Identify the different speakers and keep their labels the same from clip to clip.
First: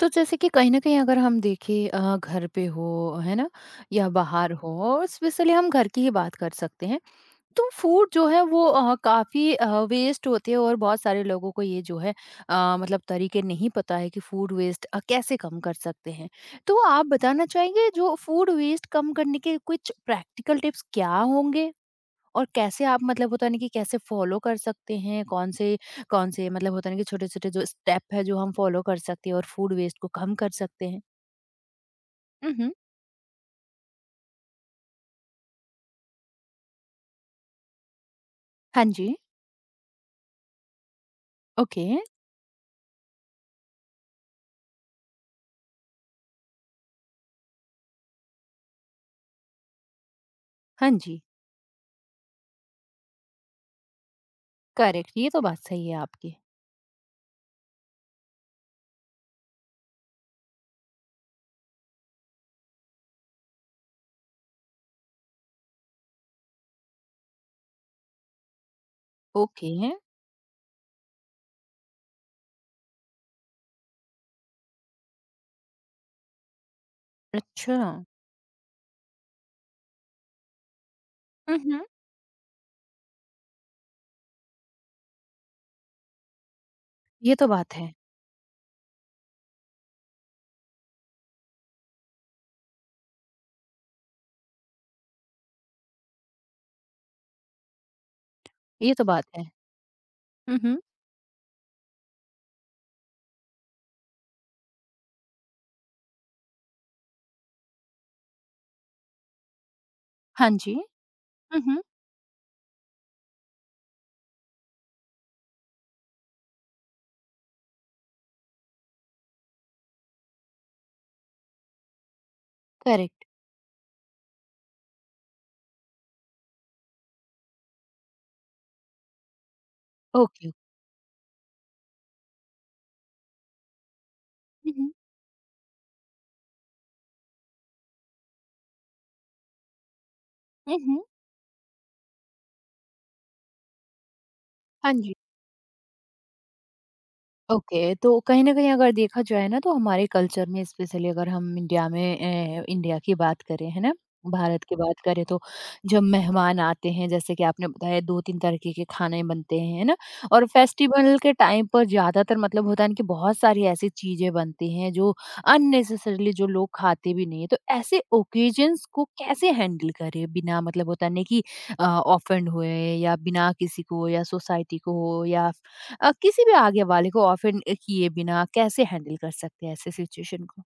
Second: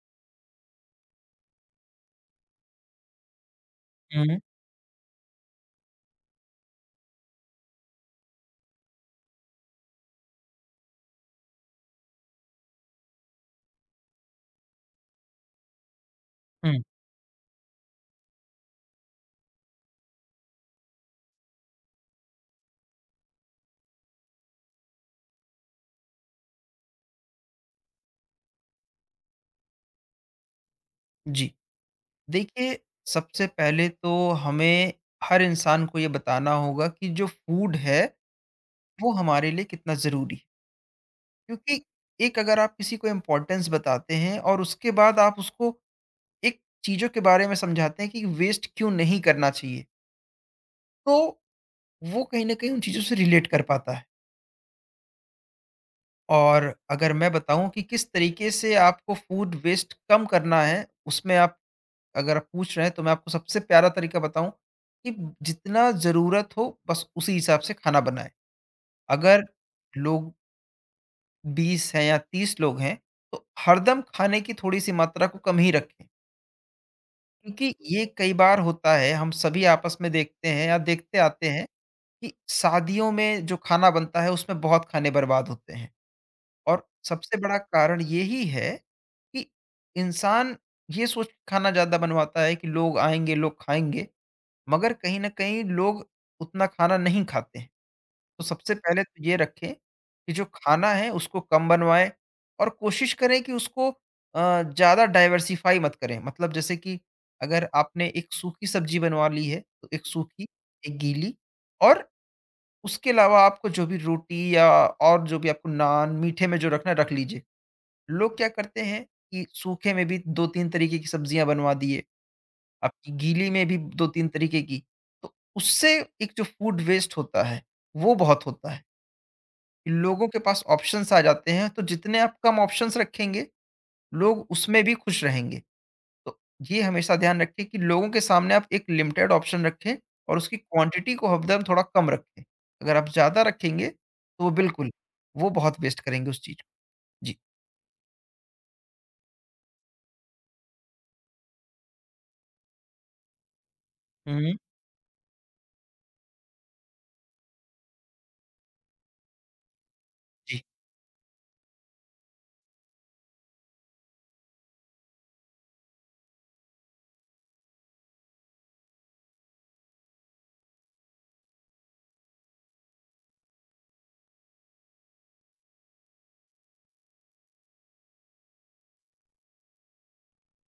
Speaker 1: तो जैसे कि कहीं न कहीं अगर हम देखें घर पे हो, है ना? या
Speaker 2: हुँ,
Speaker 1: बाहर हो और स्पेशली हम घर की ही बात कर सकते हैं। तो फूड जो है वो काफ़ी वेस्ट होते हैं और बहुत सारे लोगों को ये जो है मतलब तरीके नहीं पता है कि फूड वेस्ट कैसे कम कर सकते हैं। तो
Speaker 2: हुँ।
Speaker 1: आप बताना चाहेंगे जो फूड वेस्ट कम करने के कुछ प्रैक्टिकल टिप्स क्या होंगे? और कैसे आप मतलब होता है ना कि कैसे फॉलो कर सकते हैं, कौन से मतलब होता है ना कि छोटे-छोटे जो स्टेप है जो हम फॉलो कर सकते हैं और फूड वेस्ट को कम कर सकते हैं?
Speaker 2: जी।
Speaker 1: हुँ, हुँ।
Speaker 2: देखिए, सबसे पहले तो हमें हर इंसान को ये बताना होगा कि जो फूड है,
Speaker 1: हाँ
Speaker 2: वो
Speaker 1: जी।
Speaker 2: हमारे लिए कितना ज़रूरी है। क्योंकि
Speaker 1: ओके।
Speaker 2: एक अगर आप किसी को इम्पोर्टेंस बताते हैं और उसके बाद आप उसको एक चीज़ों के बारे में समझाते हैं कि वेस्ट क्यों नहीं करना चाहिए,
Speaker 1: हाँ
Speaker 2: तो
Speaker 1: जी,
Speaker 2: वो कहीं न कहीं उन चीज़ों से रिलेट कर पाता है।
Speaker 1: करेक्ट ये तो बात सही है आपकी।
Speaker 2: और अगर मैं बताऊँ कि किस तरीके से आपको फूड वेस्ट कम करना है, उसमें आप अगर आप पूछ रहे हैं तो मैं आपको सबसे प्यारा तरीका बताऊँ कि जितना ज़रूरत हो बस उसी हिसाब से खाना बनाएँ। अगर
Speaker 1: ओके,
Speaker 2: लोग 20 हैं या 30 लोग हैं तो हरदम खाने की थोड़ी-सी मात्रा को कम ही रखें। क्योंकि
Speaker 1: अच्छा।
Speaker 2: ये कई बार होता है हम सभी आपस में देखते हैं या देखते आते
Speaker 1: हुँ,
Speaker 2: हैं
Speaker 1: हुँ।
Speaker 2: कि शादियों में जो खाना बनता है उसमें बहुत खाने बर्बाद होते हैं। और
Speaker 1: ये
Speaker 2: सबसे
Speaker 1: तो
Speaker 2: बड़ा
Speaker 1: बात है,
Speaker 2: कारण यही है कि इंसान ये सोच के खाना ज़्यादा बनवाता है कि लोग आएँगे, लोग खाएँगे। मगर कहीं न कहीं लोग उतना खाना नहीं खाते हैं। तो सबसे
Speaker 1: ये
Speaker 2: पहले
Speaker 1: तो
Speaker 2: तो
Speaker 1: बात
Speaker 2: ये
Speaker 1: है।
Speaker 2: रखें कि जो
Speaker 1: हुँ, हुँ।
Speaker 2: खाना है उसको कम बनवाएँ और कोशिश करें कि उसको ज़्यादा डाइवर्सिफ़ाई मत करें। मतलब जैसे कि अगर आपने एक सूखी सब्ज़ी बनवा ली है, तो एक सूखी,
Speaker 1: हाँ जी।
Speaker 2: एक गीली
Speaker 1: हुँ, हुँ।
Speaker 2: और उसके अलावा आपको जो भी रोटी या और जो भी आपको नान, मीठे में जो रखना है रख लीजिए। लोग क्या करते हैं कि सूखे में भी 2-3 तरीके की सब्ज़ियाँ बनवा दिए। आपकी
Speaker 1: करेक्ट,
Speaker 2: गीली में भी 2-3 तरीके की। तो उससे एक जो फूड वेस्ट होता है, वो बहुत होता है। लोगों के
Speaker 1: ओके।
Speaker 2: पास ऑप्शन्स आ जाते हैं, तो जितने आप कम ऑप्शन्स रखेंगे, लोग
Speaker 1: हुँ,
Speaker 2: उसमें
Speaker 1: हुँ।
Speaker 2: भी खुश रहेंगे। तो ये हमेशा ध्यान रखें कि लोगों के सामने आप एक लिमिटेड ऑप्शन रखें और उसकी
Speaker 1: हुँ, हुँ।
Speaker 2: क्वांटिटी को हरदम थोड़ा कम रखें। अगर आप ज़्यादा रखेंगे, तो वो बिल्कुल,
Speaker 1: हाँ जी।
Speaker 2: वो बहुत वेस्ट करेंगे उस चीज़ को। जी।
Speaker 1: ओके, तो कहीं न कहीं अगर देखा जाए ना तो हमारे कल्चर में स्पेशली अगर हम इंडिया में इंडिया की बात करें, है ना?
Speaker 2: हुँ, हुँ।
Speaker 1: भारत की बात करें तो जब मेहमान आते हैं जैसे कि आपने बताया 2-3 तरीके के खाने बनते हैं, है ना? और
Speaker 2: जी।
Speaker 1: फेस्टिवल के टाइम पर ज़्यादातर मतलब होता है ना कि बहुत सारी ऐसी चीज़ें बनती हैं जो अननेसेसरीली जो लोग खाते भी नहीं हैं। तो ऐसे ओकेजन्स को कैसे हैंडल करें बिना मतलब होता है ना कि ऑफेंड हुए या बिना किसी को या सोसाइटी को या किसी भी आगे वाले को ऑफेंड किए बिना कैसे हैंडल कर सकते हैं ऐसे सिचुएशन को?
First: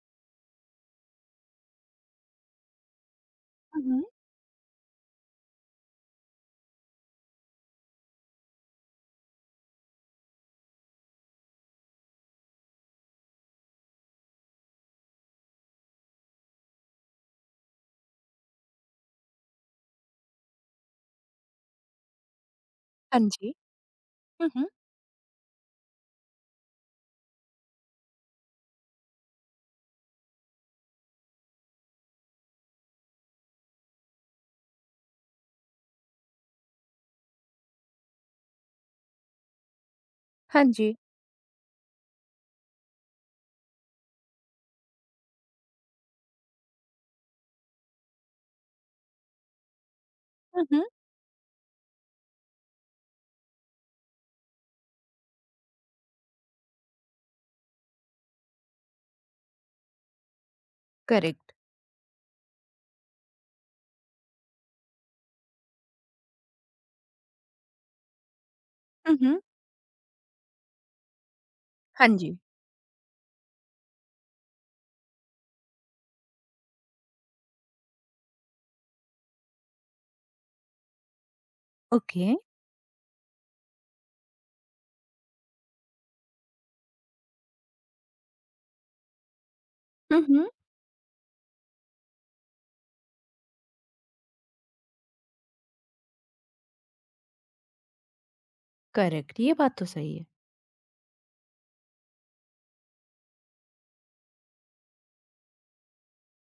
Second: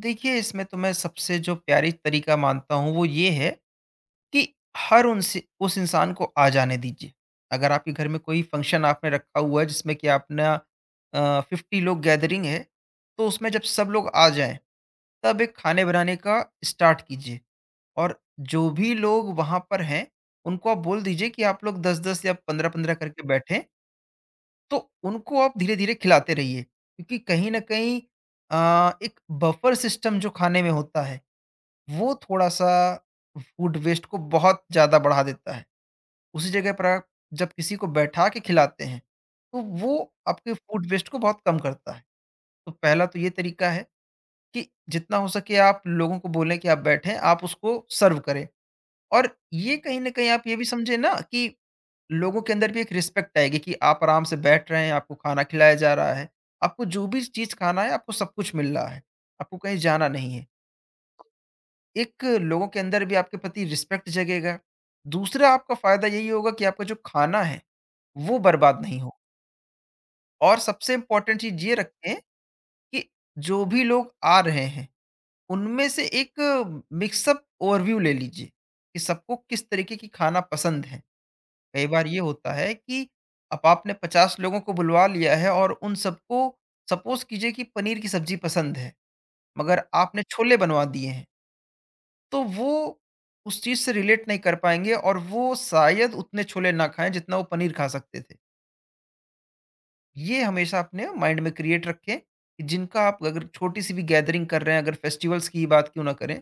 Speaker 2: देखिए, इसमें तो मैं सबसे जो प्यारी तरीका मानता हूँ, वो ये है
Speaker 1: हुँ, हुँ।
Speaker 2: कि हर उनसे उस इंसान को आ जाने दीजिए। अगर आपके घर में कोई फ़ंक्शन आपने रखा हुआ है जिसमें कि अपना 50 लोग गैदरिंग है, तो उसमें जब सब लोग आ जाएँ, तब एक खाने बनाने का स्टार्ट कीजिए और जो भी लोग वहाँ पर हैं, उनको आप बोल दीजिए कि आप लोग 10-10 या 15-15
Speaker 1: हाँ
Speaker 2: करके
Speaker 1: जी।
Speaker 2: बैठें,
Speaker 1: हुँ, हुँ।
Speaker 2: तो उनको आप धीरे-धीरे खिलाते रहिए। क्योंकि कहीं न कहीं एक बफर सिस्टम जो खाने में होता है, वो थोड़ा-सा फूड वेस्ट को बहुत ज़्यादा बढ़ा देता है। उसी जगह पर आप जब किसी को बैठा के खिलाते हैं, तो वो आपके
Speaker 1: हाँ
Speaker 2: फूड
Speaker 1: जी।
Speaker 2: वेस्ट को बहुत कम करता है। तो पहला तो ये तरीका है कि जितना हो सके आप लोगों को बोलें कि आप बैठें, आप उसको सर्व करें और ये कहीं न कहीं आप ये भी
Speaker 1: हुँ, हुँ।
Speaker 2: समझे ना कि लोगों के अंदर भी एक रिस्पेक्ट आएगी कि आप आराम से बैठ रहे हैं, आपको खाना खिलाया जा रहा है। आपको जो भी चीज़ खाना है, आपको सब कुछ मिल रहा है। आपको कहीं जाना नहीं है।
Speaker 1: करेक्ट।
Speaker 2: एक लोगों के अंदर भी आपके प्रति रिस्पेक्ट जगेगा। दूसरा आपका फ़ायदा यही होगा कि आपका जो खाना है वो बर्बाद नहीं
Speaker 1: हुँ,
Speaker 2: हो।
Speaker 1: हुँ।
Speaker 2: और सबसे इम्पोर्टेंट चीज़ ये
Speaker 1: हाँ
Speaker 2: रखें
Speaker 1: जी।
Speaker 2: कि जो भी लोग आ रहे हैं, उनमें से एक मिक्सअप ओवरव्यू ले लीजिए, कि सबको किस तरीके की खाना पसंद है। कई बार ये
Speaker 1: ओके।
Speaker 2: होता है कि अब आपने 50 लोगों को बुलवा लिया है और उन सबको सपोज़ कीजिए कि पनीर की सब्ज़ी पसंद है, मगर
Speaker 1: हुँ,
Speaker 2: आपने
Speaker 1: हुँ।
Speaker 2: छोले बनवा दिए हैं, तो वो उस चीज़ से रिलेट नहीं कर पाएँगे और वो शायद उतने छोले ना खाएँ जितना वो पनीर खा सकते थे।
Speaker 1: करेक्ट ये बात तो सही है।
Speaker 2: ये हमेशा अपने माइंड में क्रिएट रखें कि जिनका आप अगर छोटी सी भी गैदरिंग कर रहे हैं अगर फेस्टिवल्स की ही बात क्यों ना करें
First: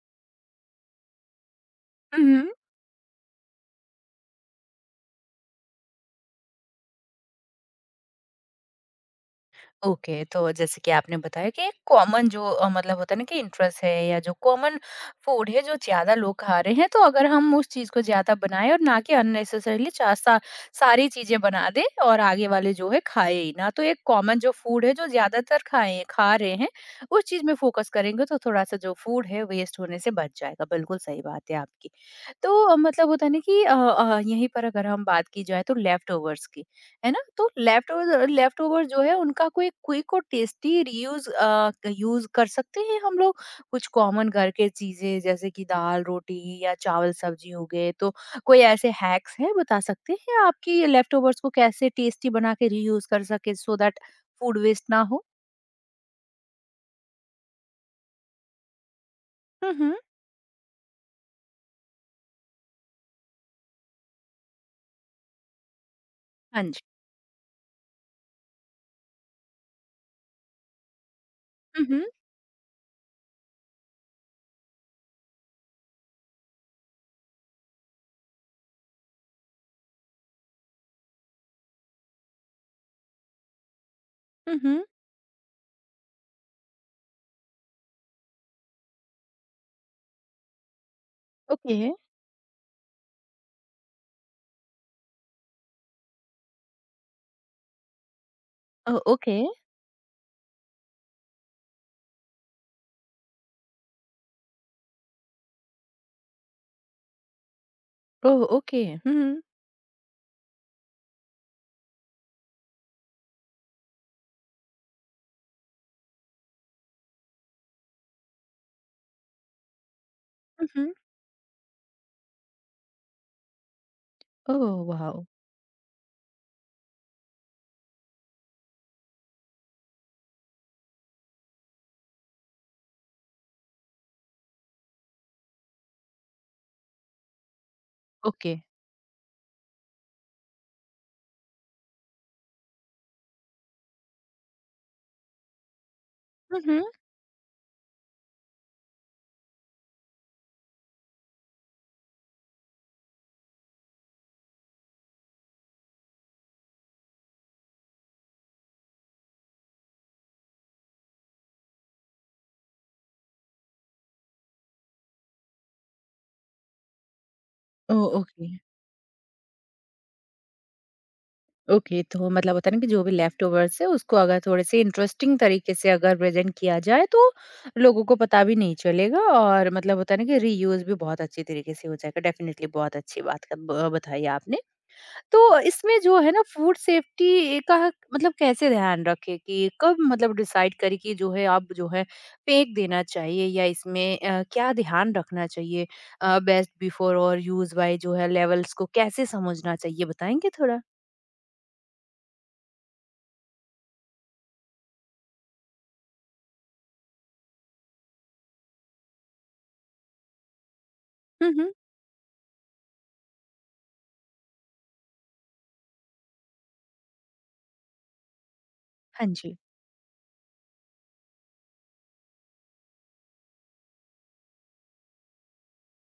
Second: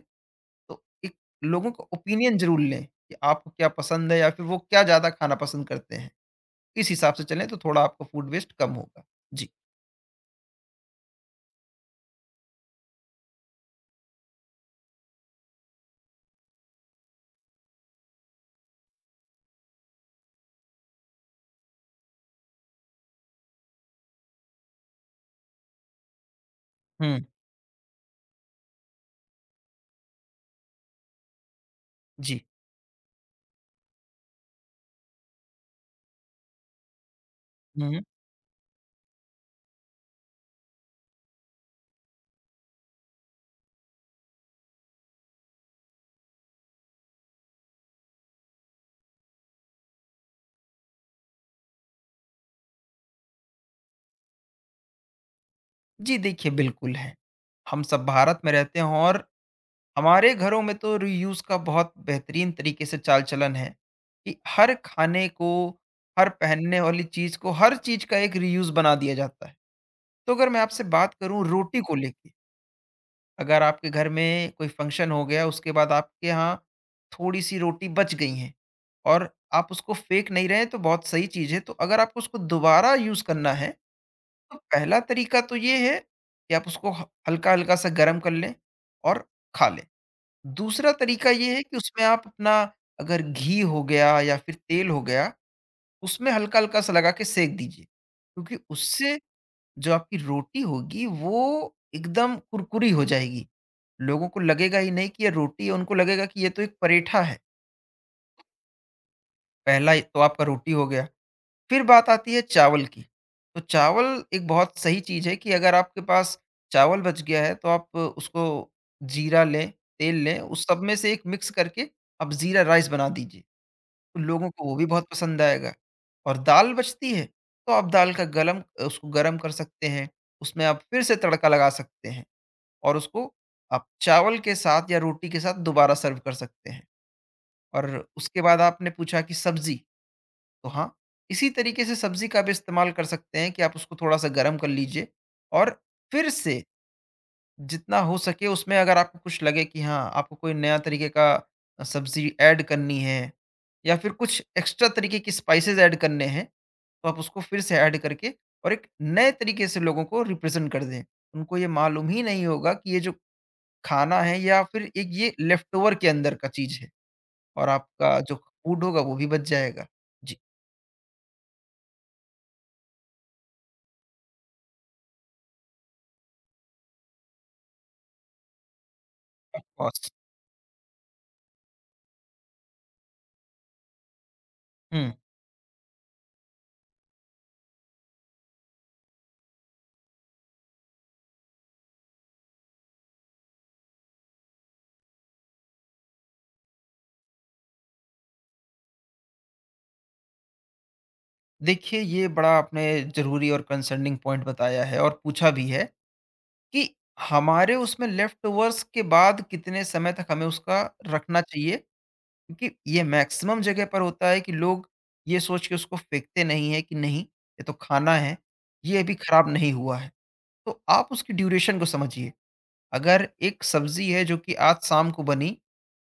Speaker 2: तो एक लोगों का
Speaker 1: हुँ,
Speaker 2: ओपिनियन
Speaker 1: हुँ।
Speaker 2: जरूर लें कि आपको क्या पसंद है या फिर वो क्या ज्यादा खाना पसंद करते हैं। इस हिसाब से चलें तो थोड़ा आपका फूड वेस्ट कम होगा। जी।
Speaker 1: ओके तो जैसे कि आपने बताया कि एक कॉमन जो मतलब होता है ना कि इंटरेस्ट है या जो कॉमन फूड है जो ज्यादा लोग खा रहे हैं तो अगर हम उस चीज को ज्यादा बनाएं और ना कि अननेसेसरीली सा, सारी चीजें बना दें और आगे वाले जो है खाए ही ना तो एक कॉमन जो फूड है जो ज्यादातर खाए खा रहे हैं
Speaker 2: हम्म।
Speaker 1: उस चीज में फोकस करेंगे तो थोड़ा सा जो फूड है वेस्ट होने से बच जाएगा बिल्कुल सही बात है आपकी
Speaker 2: जी।
Speaker 1: तो मतलब होता है ना कि यहीं पर अगर हम बात की जाए तो लेफ्ट ओवर्स की है ना? तो
Speaker 2: हम्म।
Speaker 1: लेफ्टओवर लेफ्टओवर जो है उनका कोई क्विक और टेस्टी रीयूज़ यूज़ कर सकते हैं हम लोग। कुछ कॉमन घर के चीज़ें जैसे कि दाल, रोटी या चावल-सब्जी हो गए, तो कोई ऐसे हैक्स हैं बता सकते हैं आप कि लेफ्टओवर्स को कैसे टेस्टी बना के रीयूज़ कर सकें सो दैट फूड वेस्ट ना हो?
Speaker 2: जी। देखिए बिल्कुल है। हम सब भारत में रहते हैं और
Speaker 1: हुँ, हुँ।
Speaker 2: हमारे घरों में तो रीयूज का बहुत बेहतरीन तरीके से चाल चलन है कि हर खाने को हर
Speaker 1: हाँ
Speaker 2: पहनने
Speaker 1: जी।
Speaker 2: वाली चीज को हर चीज का एक रीयूज बना दिया जाता है। तो अगर मैं आपसे बात करूं रोटी
Speaker 1: हुँ,
Speaker 2: को
Speaker 1: हुँ।
Speaker 2: लेके, अगर आपके घर में कोई फंक्शन हो गया उसके बाद आपके यहाँ थोड़ी सी रोटी बच गई है और आप उसको फेंक नहीं रहे तो बहुत सही चीज़ है, तो अगर आपको उसको दोबारा यूज़ करना है तो
Speaker 1: हुँ, हुँ।
Speaker 2: पहला तरीका तो ये है कि आप उसको हल्का हल्का सा गर्म कर लें और खा लें। दूसरा तरीका ये है कि
Speaker 1: ओके।
Speaker 2: उसमें आप अपना अगर घी हो गया या फिर तेल हो गया, उसमें हल्का हल्का सा लगा के सेक दीजिए क्योंकि
Speaker 1: ओ
Speaker 2: उससे
Speaker 1: ओके।
Speaker 2: जो आपकी रोटी होगी वो एकदम कुरकुरी हो जाएगी। लोगों को लगेगा ही नहीं कि ये रोटी है, उनको लगेगा कि ये तो एक परेठा है।
Speaker 1: ओह! ओके। हुँ, हुँ।
Speaker 2: पहला तो आपका रोटी हो गया। फिर बात आती है चावल की। तो चावल एक बहुत सही चीज़ है कि अगर आपके पास चावल बच गया है तो आप उसको जीरा लें, तेल लें, उस
Speaker 1: हुँ,
Speaker 2: सब
Speaker 1: हुँ।
Speaker 2: में से एक मिक्स करके आप जीरा राइस बना दीजिए। तो लोगों
Speaker 1: ओह
Speaker 2: को वो भी बहुत
Speaker 1: वाओ!
Speaker 2: पसंद आएगा। और दाल बचती है तो आप दाल का गलम उसको गरम कर सकते हैं। उसमें आप फिर से तड़का लगा सकते हैं। और उसको आप चावल के साथ या रोटी के साथ दोबारा सर्व कर सकते हैं। और उसके
Speaker 1: ओके।
Speaker 2: बाद आपने पूछा कि सब्ज़ी, तो हाँ, इसी तरीके से सब्ज़ी का भी इस्तेमाल कर सकते हैं कि आप उसको थोड़ा-सा गरम कर लीजिए और फिर से
Speaker 1: हुँ, हुँ।
Speaker 2: जितना हो सके उसमें अगर आपको कुछ लगे कि हाँ, आपको कोई नया तरीके का सब्ज़ी ऐड करनी है या फिर कुछ एक्स्ट्रा तरीके की स्पाइसेस ऐड करने हैं, तो आप उसको फिर से ऐड करके और एक नए तरीके से लोगों को रिप्रेज़ेंट कर दें। उनको ये मालूम ही नहीं होगा कि ये जो खाना है या फिर एक ये लेफ्टओवर के अंदर का चीज़ है और
Speaker 1: ओह!
Speaker 2: आपका जो
Speaker 1: ओके।
Speaker 2: फूड होगा वो भी बच जाएगा। जी,
Speaker 1: ओके तो मतलब होता है ना कि जो भी लेफ्ट ओवर्स है उसको अगर थोड़े से इंटरेस्टिंग तरीके से अगर प्रेजेंट किया जाए तो लोगों को पता भी नहीं चलेगा और मतलब
Speaker 2: कॉस्ट।
Speaker 1: होता है ना कि रीयूज भी बहुत अच्छी तरीके से हो जाएगा डेफिनेटली बहुत अच्छी ब- बताई आपने
Speaker 2: हुँ।
Speaker 1: तो इसमें जो है ना फूड सेफ्टी का मतलब कैसे ध्यान रखे कि कब मतलब डिसाइड करे कि जो है आप जो है फेंक देना चाहिए या इसमें क्या ध्यान रखना चाहिए बेस्ट बिफोर और यूज बाय जो है लेवल्स को कैसे समझना चाहिए बताएंगे थोड़ा
Speaker 2: देखिए ये बड़ा आपने ज़रूरी और कंसर्निंग पॉइंट बताया है और पूछा भी है कि हमारे उसमें लेफ्टओवर्स के बाद कितने समय तक हमें उसका रखना
Speaker 1: हम्म हम्म
Speaker 2: चाहिए। क्योंकि ये मैक्सिमम जगह पर होता है कि लोग ये सोच के उसको फेंकते नहीं हैं कि नहीं, ये तो खाना है, ये अभी
Speaker 1: हाँ
Speaker 2: खराब
Speaker 1: जी
Speaker 2: नहीं हुआ है। तो आप उसकी ड्यूरेशन को समझिए। अगर एक सब्जी है जो कि आज शाम को बनी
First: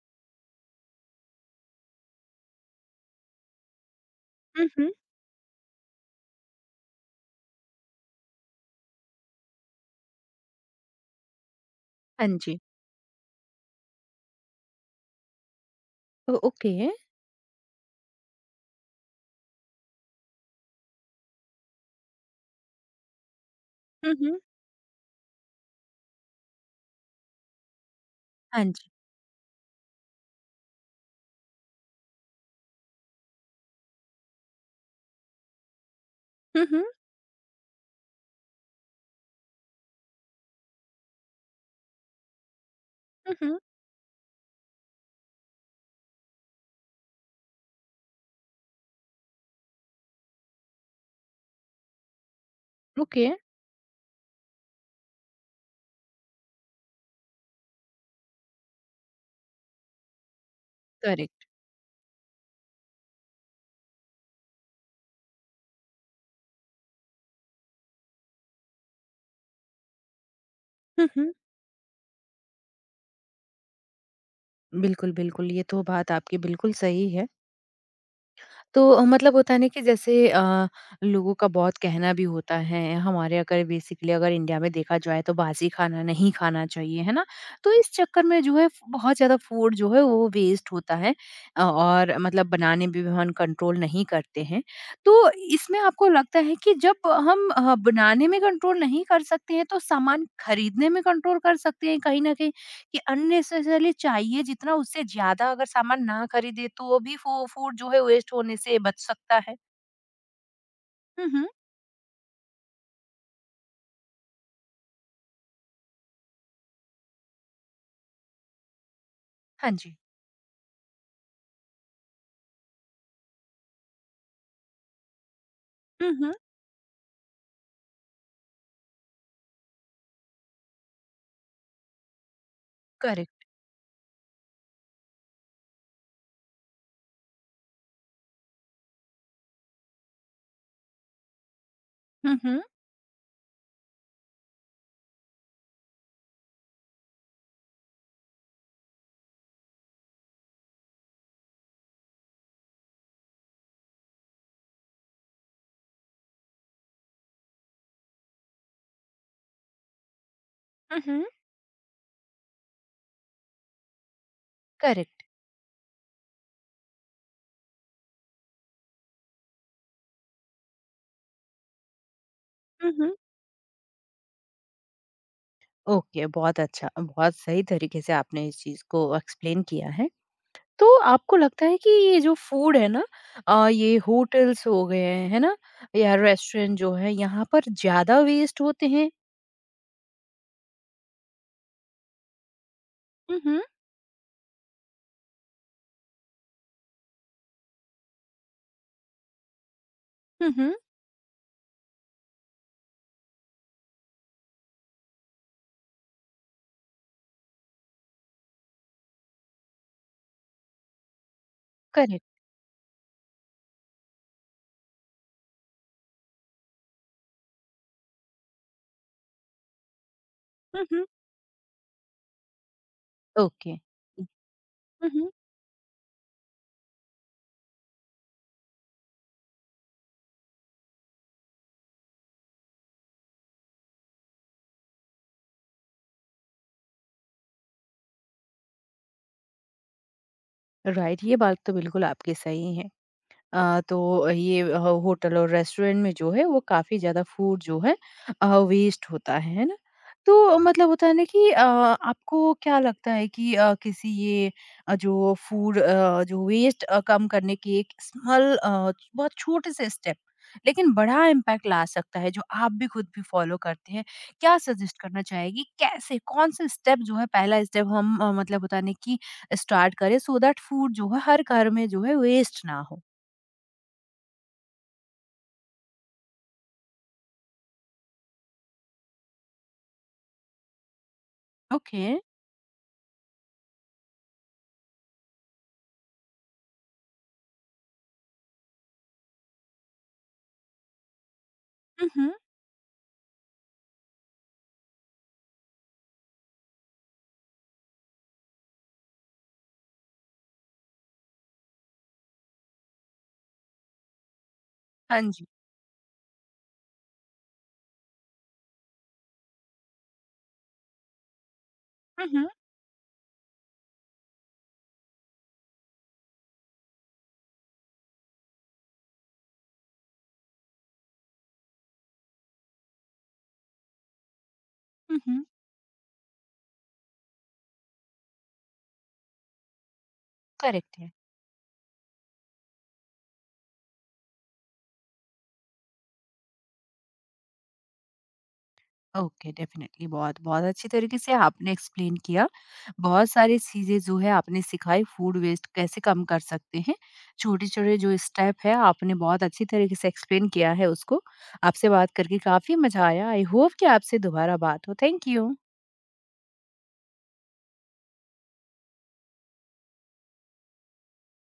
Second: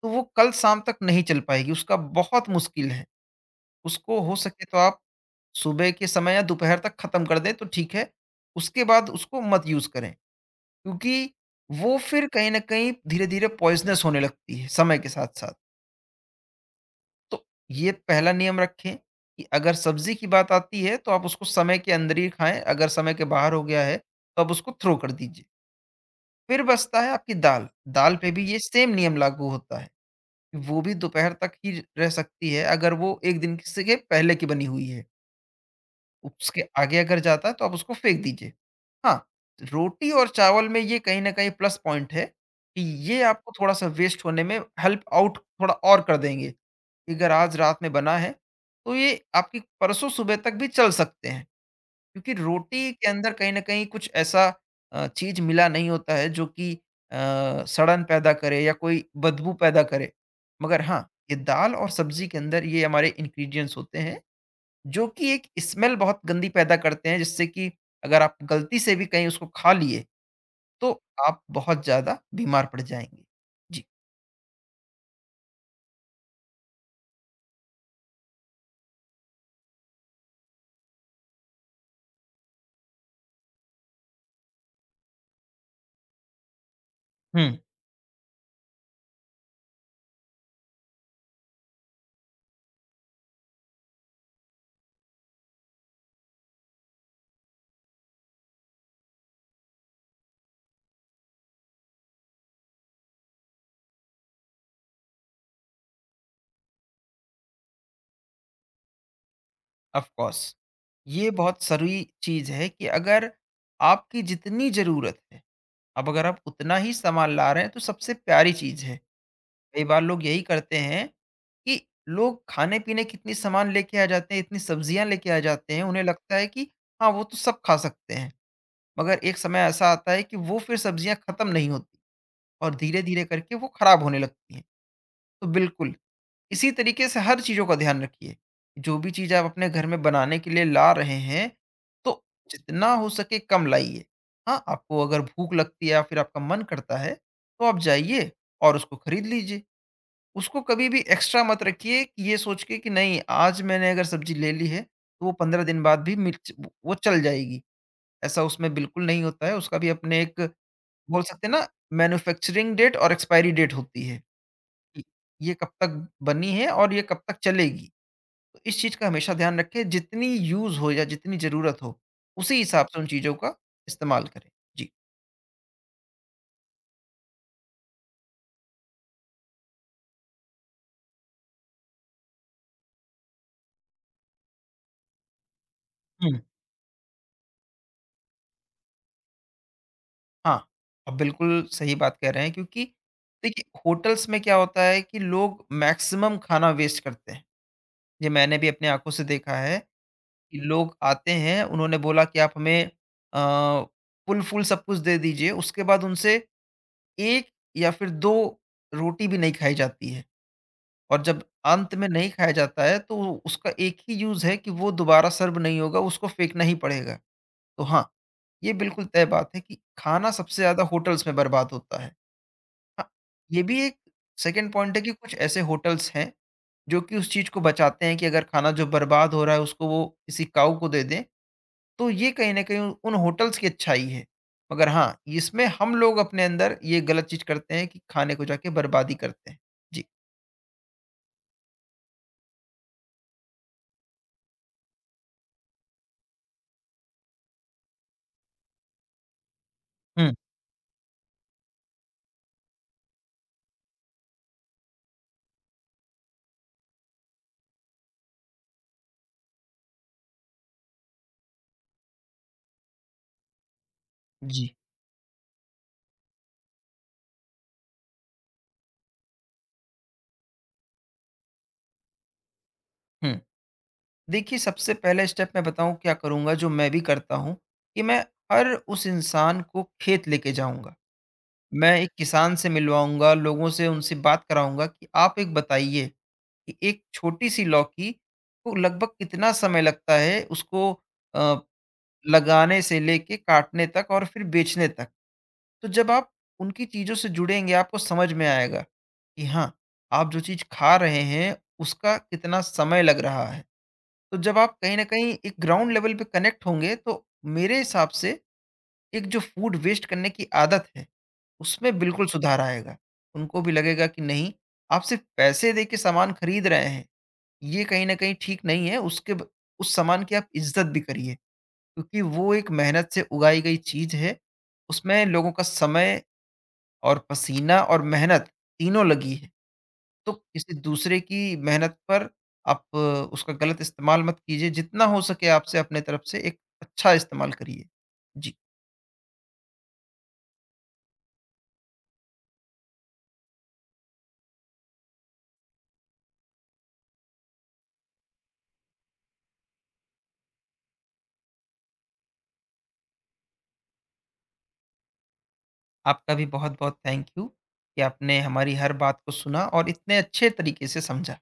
Speaker 2: तो वो कल शाम तक नहीं चल पाएगी, उसका बहुत मुश्किल है। उसको हो सके
Speaker 1: हुँ,
Speaker 2: तो
Speaker 1: हुँ।
Speaker 2: आप सुबह के समय या दोपहर तक खत्म कर दें तो ठीक है। उसके बाद उसको मत यूज करें, क्योंकि वो फिर
Speaker 1: हाँ
Speaker 2: कहीं
Speaker 1: जी।
Speaker 2: ना कहीं धीरे धीरे पॉइजनस होने लगती है समय के साथ साथ।
Speaker 1: Oh okay.
Speaker 2: तो ये पहला नियम रखें कि अगर सब्जी की बात आती है तो आप उसको समय के अंदर ही खाएं, अगर समय के बाहर हो गया है
Speaker 1: हुँ, हुँ।
Speaker 2: तो आप उसको थ्रो कर दीजिए। फिर बचता है आपकी दाल। दाल पे भी ये
Speaker 1: हाँ
Speaker 2: सेम
Speaker 1: जी।
Speaker 2: नियम लागू होता है। वो भी दोपहर तक ही रह सकती है अगर वो 1 दिन की से के पहले की बनी हुई है। उसके
Speaker 1: हुँ, हुँ।
Speaker 2: आगे अगर जाता है तो आप उसको फेंक दीजिए। हाँ, रोटी और चावल में ये कहीं न कहीं प्लस पॉइंट है कि ये
Speaker 1: हुँ,
Speaker 2: आपको
Speaker 1: हुँ।
Speaker 2: थोड़ा-सा वेस्ट होने में हेल्प आउट थोड़ा और कर देंगे। अगर आज रात में बना है, तो ये आपकी परसों सुबह तक भी चल सकते हैं। क्योंकि रोटी के
Speaker 1: ओके।
Speaker 2: अंदर कहीं न कहीं कुछ ऐसा चीज़ मिला नहीं होता है जो कि सड़न पैदा करे या कोई बदबू पैदा करे। मगर हाँ, ये
Speaker 1: करेक्ट।
Speaker 2: दाल और सब्ज़ी के अंदर ये हमारे इंग्रीडिएंट्स होते हैं, जो कि एक स्मेल बहुत गंदी पैदा करते हैं जिससे कि अगर आप गलती से भी कहीं उसको खा लिए, तो
Speaker 1: हुँ, हुँ।
Speaker 2: आप बहुत ज़्यादा बीमार पड़ जाएँगे। जी।
Speaker 1: बिल्कुल, बिल्कुल, ये तो बात आपकी बिल्कुल सही है। तो मतलब होता है ना कि जैसे लोगों का बहुत कहना भी होता है हमारे अगर बेसिकली अगर इंडिया में देखा जाए तो बासी खाना नहीं खाना चाहिए है ना
Speaker 2: हुँ,
Speaker 1: तो इस चक्कर में जो है बहुत ज़्यादा फूड जो है वो वेस्ट होता है और मतलब बनाने में भी हम कंट्रोल नहीं करते हैं तो इसमें आपको लगता है कि जब हम बनाने में कंट्रोल नहीं कर सकते हैं तो सामान खरीदने में कंट्रोल कर सकते हैं कहीं ना कहीं कि अननेसेसरली चाहिए जितना उससे ज़्यादा अगर सामान ना खरीदे तो वो भी फू फूड जो है वेस्ट होने से बच सकता है।
Speaker 2: Of course.
Speaker 1: हुँ,
Speaker 2: ये
Speaker 1: हुँ।
Speaker 2: बहुत ज़रूरी चीज़ है कि अगर आपकी जितनी ज़रूरत है, अब अगर आप उतना ही सामान ला रहे हैं तो सबसे प्यारी चीज़ है।
Speaker 1: हाँ
Speaker 2: कई
Speaker 1: जी।
Speaker 2: बार लोग यही करते हैं कि लोग खाने-पीने की इतनी सामान लेके आ जाते हैं, इतनी सब्जियाँ लेके आ जाते हैं, उन्हें
Speaker 1: हुँ, हुँ।
Speaker 2: लगता है कि हाँ, वो तो सब खा सकते हैं। मगर एक समय ऐसा आता है कि वो फिर सब्जियाँ खत्म नहीं होती और धीरे-धीरे
Speaker 1: करेक्ट।
Speaker 2: करके वो खराब होने लगती हैं। तो बिल्कुल, इसी तरीके से हर चीज़ों का ध्यान रखिए। जो भी चीज़ आप अपने घर में बनाने के लिए ला रहे हैं, तो
Speaker 1: हुँ, हुँ।
Speaker 2: जितना हो सके कम लाइए। हाँ, आपको अगर भूख लगती है या फिर आपका मन करता है, तो आप जाइए और उसको खरीद लीजिए। उसको कभी भी एक्स्ट्रा मत रखिए कि ये सोच के कि नहीं आज मैंने अगर सब्ज़ी ले ली है, तो वो 15 दिन बाद भी मिर्च वो चल जाएगी। ऐसा उसमें बिल्कुल नहीं होता है, उसका भी अपने एक
Speaker 1: हुँ,
Speaker 2: बोल
Speaker 1: हुँ।
Speaker 2: सकते हैं ना मैन्युफैक्चरिंग डेट और एक्सपायरी डेट होती है, कि
Speaker 1: करेक्ट।
Speaker 2: ये कब तक बनी है और ये कब तक चलेगी। तो इस चीज़ का हमेशा ध्यान रखें जितनी यूज़ हो या जितनी ज़रूरत हो, उसी हिसाब
Speaker 1: हुँ,
Speaker 2: से उन
Speaker 1: हुँ।
Speaker 2: चीज़ों का इस्तेमाल करें। जी।
Speaker 1: ओके, बहुत अच्छा, बहुत सही तरीके से आपने इस चीज़ को एक्सप्लेन किया है। तो आपको लगता है कि ये जो फूड है ना ये होटल्स हो गए हैं, है ना? या
Speaker 2: हुँ।
Speaker 1: रेस्टोरेंट जो है यहाँ पर ज़्यादा वेस्ट होते हैं?
Speaker 2: हाँ, आप बिल्कुल सही बात कह रहे हैं क्योंकि
Speaker 1: हुँ, हुँ।
Speaker 2: देखिए होटल्स में क्या होता है कि लोग मैक्सिमम खाना वेस्ट करते हैं। ये मैंने भी अपनी आँखों से देखा है
Speaker 1: हुँ,
Speaker 2: कि
Speaker 1: हुँ।
Speaker 2: लोग आते हैं, उन्होंने बोला कि आप हमें अ, फुल-फूल सब कुछ दे दीजिए, उसके बाद उनसे 1 या फिर 2 रोटी भी नहीं खाई जाती है। और जब अंत में
Speaker 1: करेक्ट।
Speaker 2: नहीं खाया जाता है तो उसका एक ही यूज़ है कि वो दोबारा सर्व नहीं होगा, उसको फेंकना ही पड़ेगा। तो हाँ, ये बिल्कुल तय बात है कि खाना सबसे ज़्यादा
Speaker 1: हुँ, हुँ।
Speaker 2: होटल्स में बर्बाद होता है। हाँ, ये
Speaker 1: ओके।
Speaker 2: भी एक सेकंड पॉइंट है
Speaker 1: हुँ,
Speaker 2: कि
Speaker 1: हुँ।
Speaker 2: कुछ ऐसे होटल्स हैं जो कि उस चीज़ को बचाते हैं कि अगर खाना जो बर्बाद हो रहा है उसको वो किसी काऊ को दे दें, तो ये कहीं न कहीं उन होटल्स की अच्छाई है। मगर हाँ, इसमें हम लोग अपने अंदर ये गलत चीज़ करते हैं कि खाने को जाके बर्बादी करते हैं। जी।
Speaker 1: राइट ये बात तो बिल्कुल आपकी सही है तो ये होटल और रेस्टोरेंट में जो है वो काफ़ी ज़्यादा फूड जो है वेस्ट होता है ना?
Speaker 2: हुँ।
Speaker 1: तो मतलब होता है ना कि आपको क्या लगता है कि किसी ये जो फूड जो वेस्ट कम करने की एक स्मॉल बहुत छोटे से स्टेप लेकिन बड़ा इम्पैक्ट ला सकता है जो आप भी खुद भी फॉलो करते हैं। क्या
Speaker 2: जी।
Speaker 1: सजेस्ट करना चाहेगी कैसे कौन-से स्टेप जो है पहला स्टेप हम मतलब होता है ना कि स्टार्ट करें सो दैट फूड जो है हर घर में जो है वेस्ट ना हो?
Speaker 2: हुँ। देखिए, सबसे पहला स्टेप मैं बताऊँ क्या करूँगा जो मैं भी करता हूँ, कि मैं हर उस इंसान को खेत लेके जाऊँगा। मैं
Speaker 1: ओके।
Speaker 2: एक किसान से मिलवाऊँगा, लोगों से उनसे बात कराऊँगा कि आप एक बताइए कि एक छोटी-सी लौकी को लगभग कितना समय लगता है उसको अ,
Speaker 1: हुँ, हुँ।
Speaker 2: लगाने से लेके काटने तक और फिर बेचने तक। तो जब आप उनकी चीज़ों से जुड़ेंगे आपको समझ में आएगा कि हाँ, आप जो चीज़ खा रहे हैं उसका कितना समय लग रहा है। तो जब आप कहीं न
Speaker 1: हाँ
Speaker 2: कहीं
Speaker 1: जी।
Speaker 2: एक ग्राउंड लेवल पे कनेक्ट होंगे, तो मेरे हिसाब से एक जो फूड वेस्ट करने की आदत है, उसमें बिल्कुल
Speaker 1: हुँ, हुँ।
Speaker 2: सुधार आएगा। उनको भी लगेगा कि नहीं, आप सिर्फ़ पैसे दे के सामान खरीद रहे हैं, ये कहीं न कहीं ठीक नहीं है, उसके ब उस सामान की आप इज़्ज़त भी करिए, क्योंकि वो एक मेहनत से उगाई गई चीज़ है,
Speaker 1: हुँ,
Speaker 2: उसमें
Speaker 1: हुँ।
Speaker 2: लोगों का समय और पसीना और मेहनत तीनों लगी है। तो किसी
Speaker 1: करेक्ट है।
Speaker 2: दूसरे की मेहनत पर आप उसका गलत इस्तेमाल मत कीजिए। जितना हो सके आपसे अपने तरफ से एक अच्छा इस्तेमाल करिए। जी,
Speaker 1: ओके, डेफ़िनिटली बहुत, बहुत अच्छी तरीके से आपने एक्सप्लेन किया। बहुत सारी चीज़ें जो है आपने सिखाई फूड वेस्ट कैसे कम कर सकते हैं। छोटे-छोटे जो स्टेप है आपने बहुत अच्छी तरीके से एक्सप्लेन किया है उसको। आपसे बात करके काफ़ी मज़ा आया। आई होप कि आपसे दोबारा बात हो। Thank you.
Speaker 2: आपका भी बहुत-बहुत थैंक यू कि आपने हमारी हर बात को सुना और इतने अच्छे तरीके से समझा।